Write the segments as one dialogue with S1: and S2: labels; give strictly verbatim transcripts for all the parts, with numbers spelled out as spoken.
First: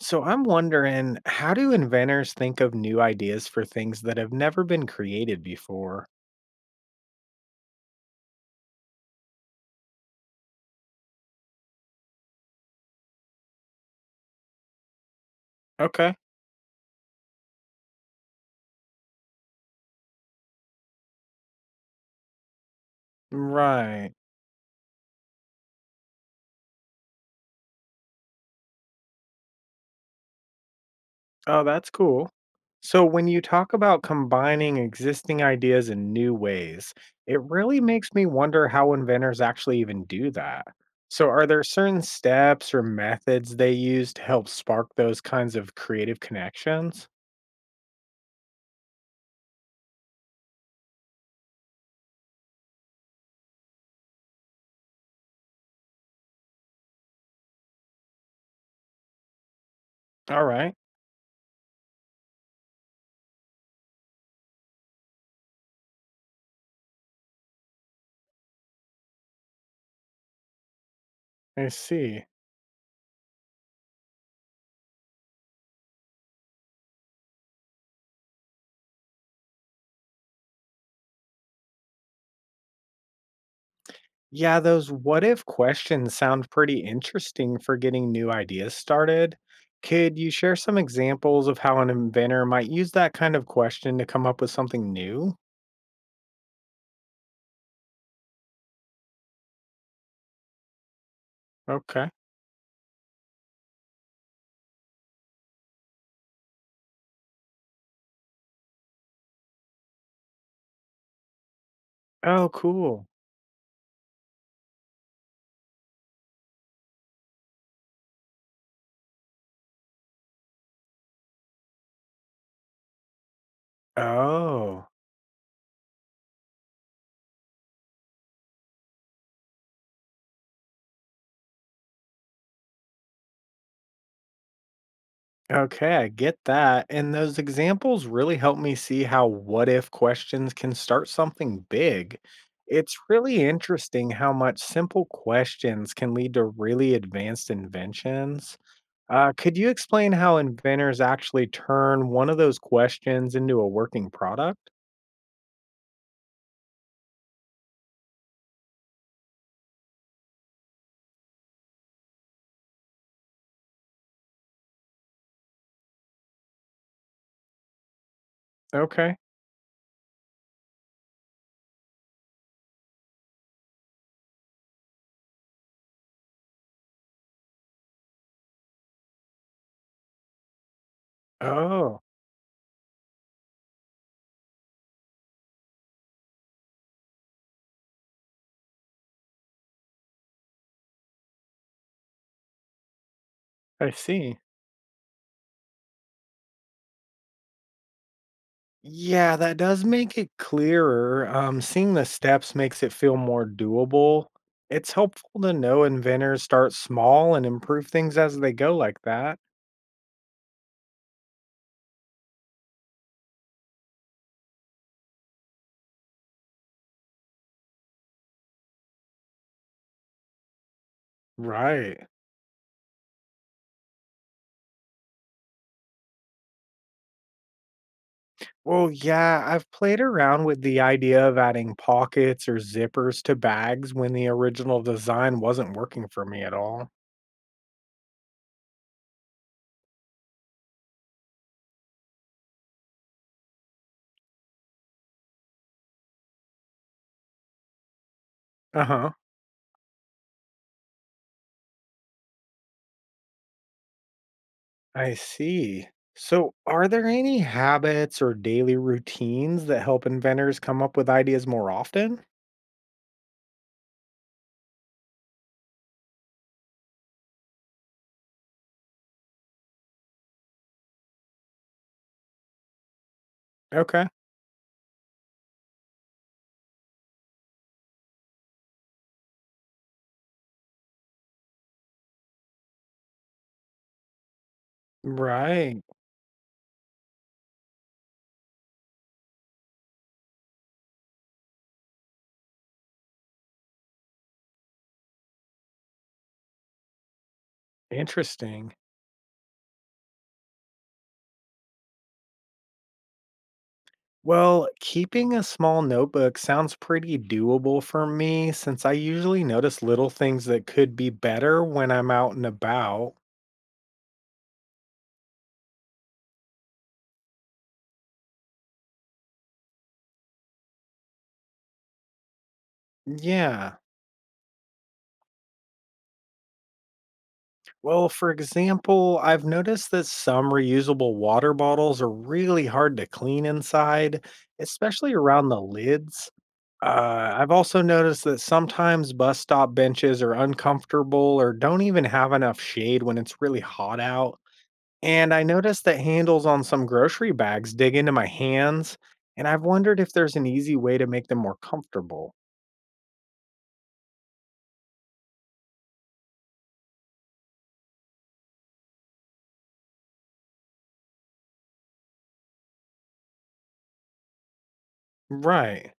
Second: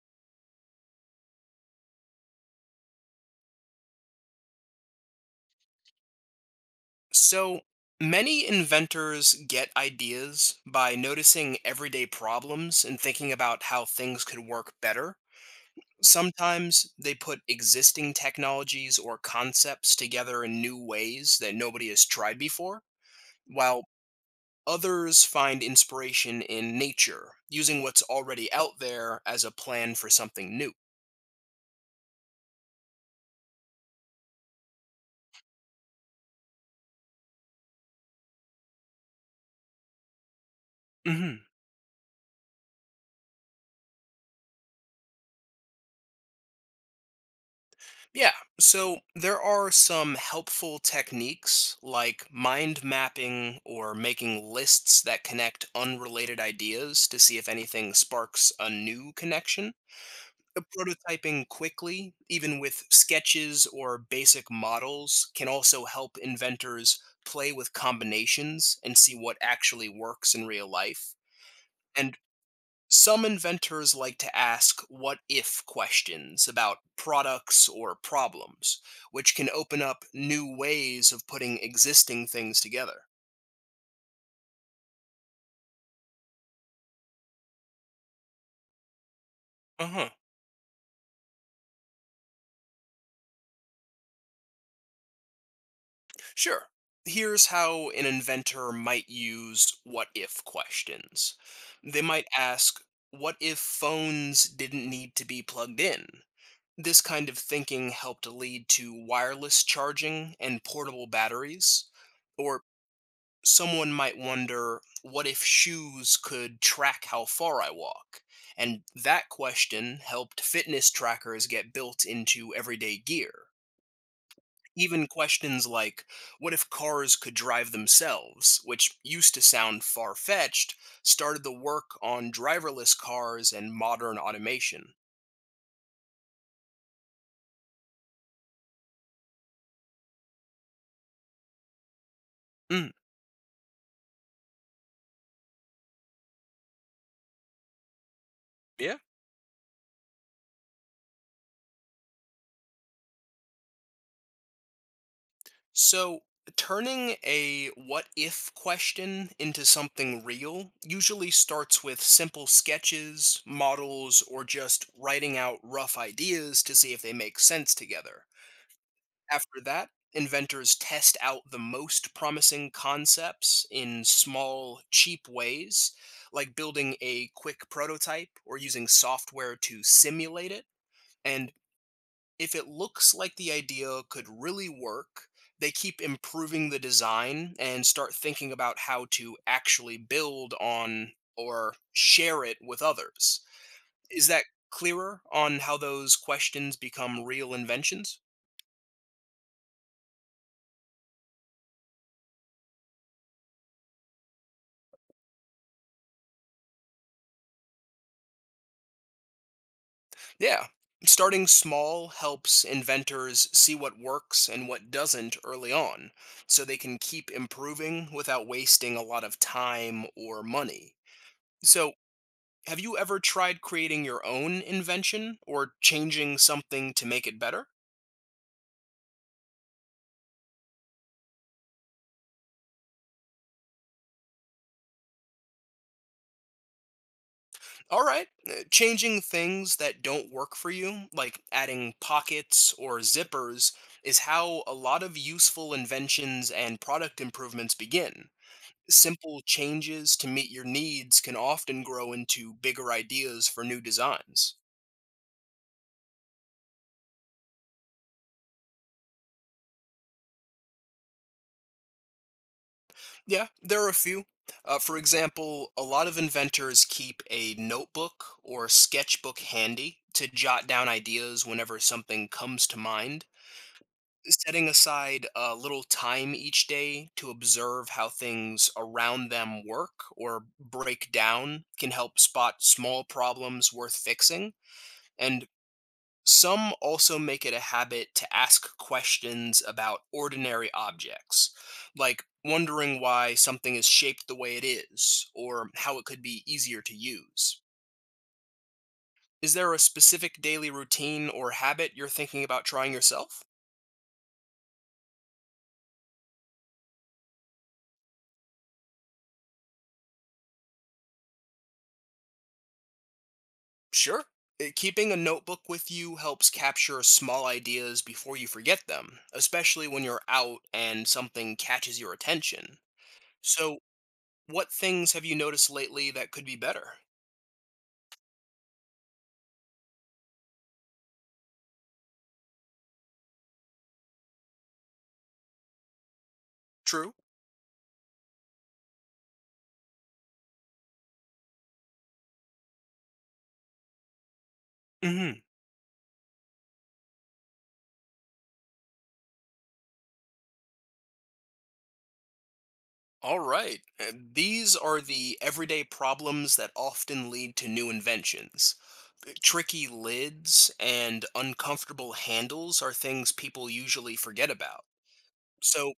S1: So I'm wondering, how do inventors think of new ideas for things that have never been created before?
S2: So many inventors get ideas by noticing everyday problems and thinking about how things could work better.
S1: Okay.
S2: Sometimes they put existing technologies or concepts together in new ways that nobody has tried before, while
S1: Right.
S2: others find inspiration in nature, using what's already out there as a plan for something new.
S1: Oh, that's cool. So when you talk about combining existing ideas in new ways, it really makes me wonder how inventors actually even do that. So
S2: Mhm.
S1: are there certain steps or methods they use to help spark those kinds of creative connections?
S2: Yeah, so there are some helpful techniques like mind mapping or making lists that connect unrelated ideas to see if anything sparks a new connection.
S1: All
S2: The
S1: right.
S2: prototyping quickly, even with sketches or basic models, can also help inventors play with combinations and see what actually works in real life.
S1: I
S2: And
S1: see.
S2: some inventors like to ask what if questions about products or problems, which can open up new ways of putting existing things together.
S1: Yeah, those what if questions sound pretty interesting for getting new ideas started.
S2: Uh huh.
S1: Could you share some examples of how an inventor might use that kind of question to come up with something new?
S2: Sure, here's how an inventor might use what if questions. They
S1: Okay.
S2: might ask, what if phones didn't need to be plugged in? This kind of thinking helped lead to wireless charging and portable batteries.
S1: Oh,
S2: Or
S1: cool.
S2: someone might wonder what if shoes could track how far I walk? And that question helped fitness trackers get built into everyday gear.
S1: Oh,
S2: Even questions like, what if cars could drive themselves, which used to sound far fetched, started the work on driverless cars and modern automation.
S1: okay. I get that. And those examples really help me see how what if questions can start something big.
S2: Mm.
S1: It's really interesting how much simple questions can lead to really advanced inventions.
S2: Yeah.
S1: Uh, could you explain how inventors actually turn one of those questions into a working product?
S2: So, turning a what if question into something real usually starts with simple sketches, models, or just writing out rough ideas to see if they make sense together.
S1: Okay.
S2: After that, inventors test out the most promising concepts in small, cheap ways, like building a quick prototype or using software to simulate it. And
S1: Oh,
S2: if it looks like the idea could really work, they keep improving the design and start thinking about how to actually build on or share it with others.
S1: I
S2: Is
S1: see.
S2: that clearer on how those questions become real inventions?
S1: Yeah, that does make it clearer. Um, seeing the steps makes it feel more doable. It's helpful to know inventors start small and improve things as they go, like that.
S2: Yeah. Starting small helps inventors see what works and what doesn't early on, so they can keep improving without wasting a lot of time or money. So,
S1: Right.
S2: have you ever tried creating your own invention or changing something to make it better?
S1: Well, yeah, I've played around with the idea of adding pockets or zippers to bags when the original design wasn't working for me at all.
S2: All right, uh, changing things that don't work for you, like adding pockets or zippers, is how a lot of useful inventions and product improvements begin.
S1: Uh huh.
S2: Simple changes to meet your needs can often grow into bigger ideas for new designs.
S1: I see. So, are there any habits or daily routines that help inventors come up with ideas more often?
S2: Yeah, there are a few. Uh, for example, a lot of inventors keep a notebook or sketchbook handy to jot down ideas whenever something comes to mind,
S1: Okay.
S2: setting aside a little time each day to observe how things around them work or break down can help spot small problems worth fixing, and
S1: Right.
S2: some also make it a habit to ask questions about ordinary objects, like wondering why something is shaped the way it is, or how it could be easier to use.
S1: Interesting.
S2: Is there a specific daily routine or habit you're thinking about trying yourself?
S1: Well, keeping a small notebook sounds pretty doable for me since I usually notice little things that could be better when I'm out and about.
S2: Sure. Uh, Keeping a notebook with you helps capture small ideas before you forget them, especially when you're out and something catches your attention.
S1: Yeah.
S2: So, what things have you noticed lately that could be better?
S1: Well, for example, I've noticed that some reusable water bottles are really hard to clean inside, especially around the lids.
S2: True.
S1: Uh, I've also noticed that sometimes bus stop benches are uncomfortable or don't even have enough shade when it's really hot out. And
S2: Mhm.
S1: I noticed that handles on some grocery bags dig into my hands, and I've wondered if there's an easy way to make them more comfortable.
S2: All right. uh, These are the everyday problems that often lead to new inventions. Uh, Tricky lids and uncomfortable handles are things people usually forget about. So
S1: Right.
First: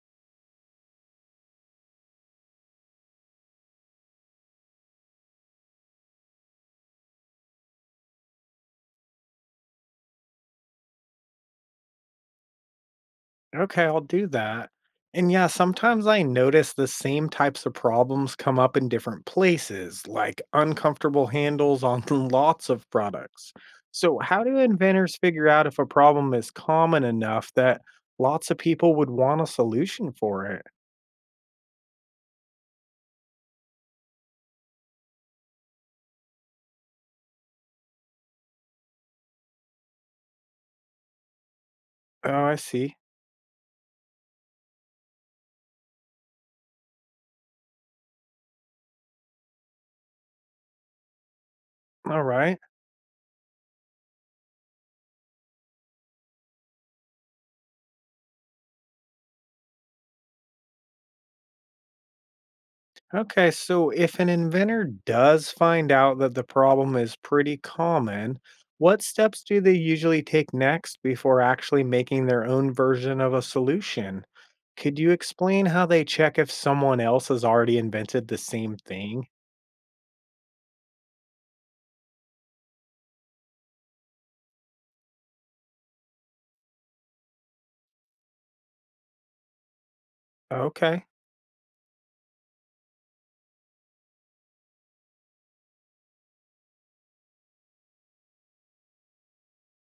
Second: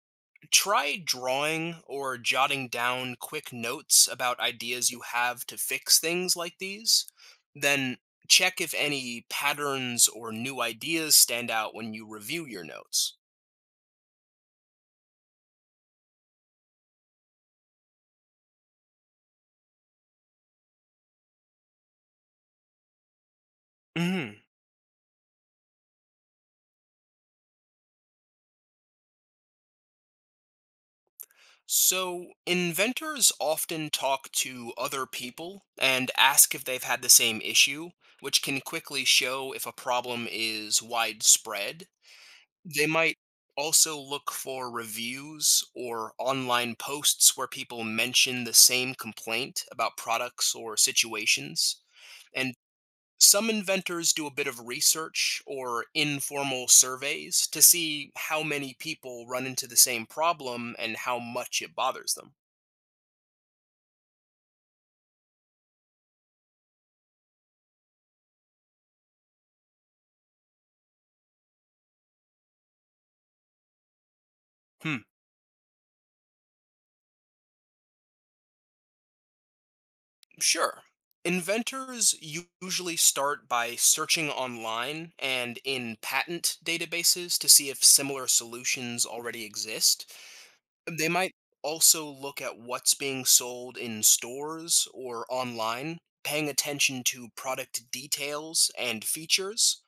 S2: try drawing or jotting down quick notes about ideas you have to fix things like these. Then check if any patterns or new ideas stand out when you review your notes.
S1: Okay, I'll do that. And yeah, sometimes I notice the same types of problems come up in different places, like uncomfortable handles on lots of products. So,
S2: Mhm.
S1: how do inventors figure out if a problem is common enough that lots of people would want a solution for it?
S2: So, inventors often talk to other people and ask if they've had the same issue, which can quickly show if a problem is widespread.
S1: Oh, I
S2: They
S1: see.
S2: might also look for reviews or online posts where people mention the same complaint about products or situations.
S1: All
S2: And
S1: right.
S2: some inventors do a bit of research or informal surveys to see how many people run into the same problem and how much it bothers them.
S1: Okay, so if an inventor does find out that the problem is pretty common, what steps do they usually take next before actually making their own version of a solution?
S2: Hmm,
S1: Could you explain how they check if someone else has already invented the same thing?
S2: sure. Inventors u- usually start by searching online and in patent databases to see if similar solutions already exist.
S1: Okay,
S2: They might also look at what's being sold in stores or online, paying attention to product details and features.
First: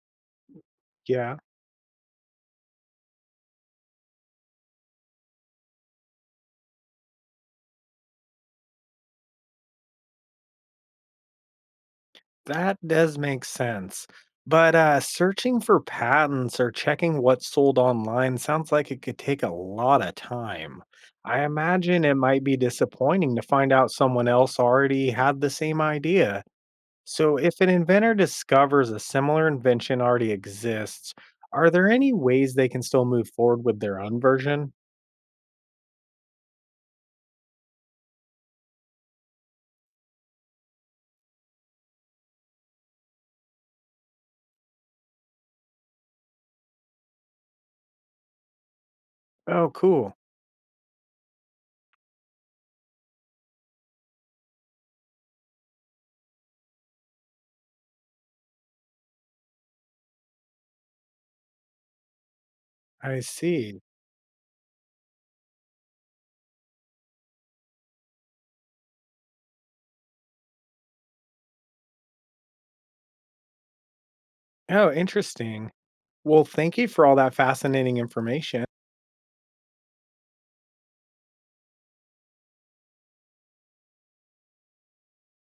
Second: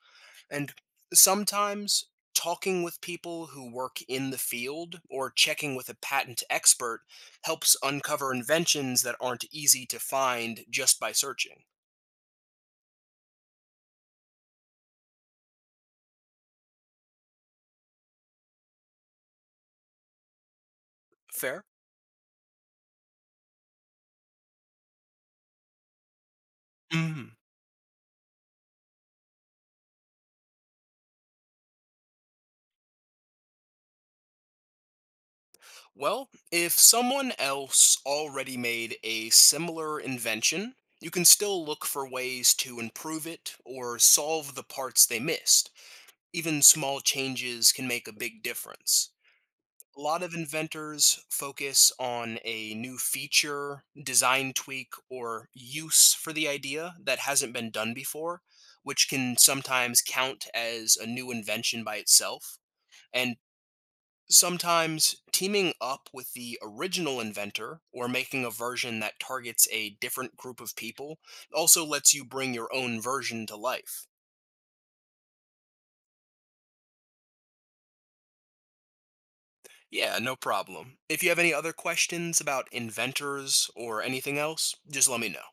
S2: And
S1: yeah.
S2: sometimes talking with people who work in the field or checking with a patent expert helps uncover inventions that aren't easy to find just by searching.
S1: That does make sense. But uh, searching for patents or checking what's sold online sounds like it could take a lot of time. I
S2: Fair?
S1: imagine it might be disappointing to find out someone else already had the same idea.
S2: Hmm.
S1: So, if an inventor discovers a similar invention already exists, are there any ways they can still move forward with their own version?
S2: Well, if someone else already made a similar invention, you can still look for ways to improve it or solve the parts they missed. Even small changes can make a big difference.
S1: Oh,
S2: A
S1: cool.
S2: lot of inventors focus on a new feature, design tweak, or use for the idea that hasn't been done before, which can sometimes count as a new invention by itself.
S1: I
S2: And
S1: see.
S2: sometimes teaming up with the original inventor or making a version that targets a different group of people also lets you bring your own version to life.
S1: Oh, interesting. Well, thank you for all that fascinating information.
S2: Yeah, no problem. If you have any other questions about inventors or anything else, just let me know.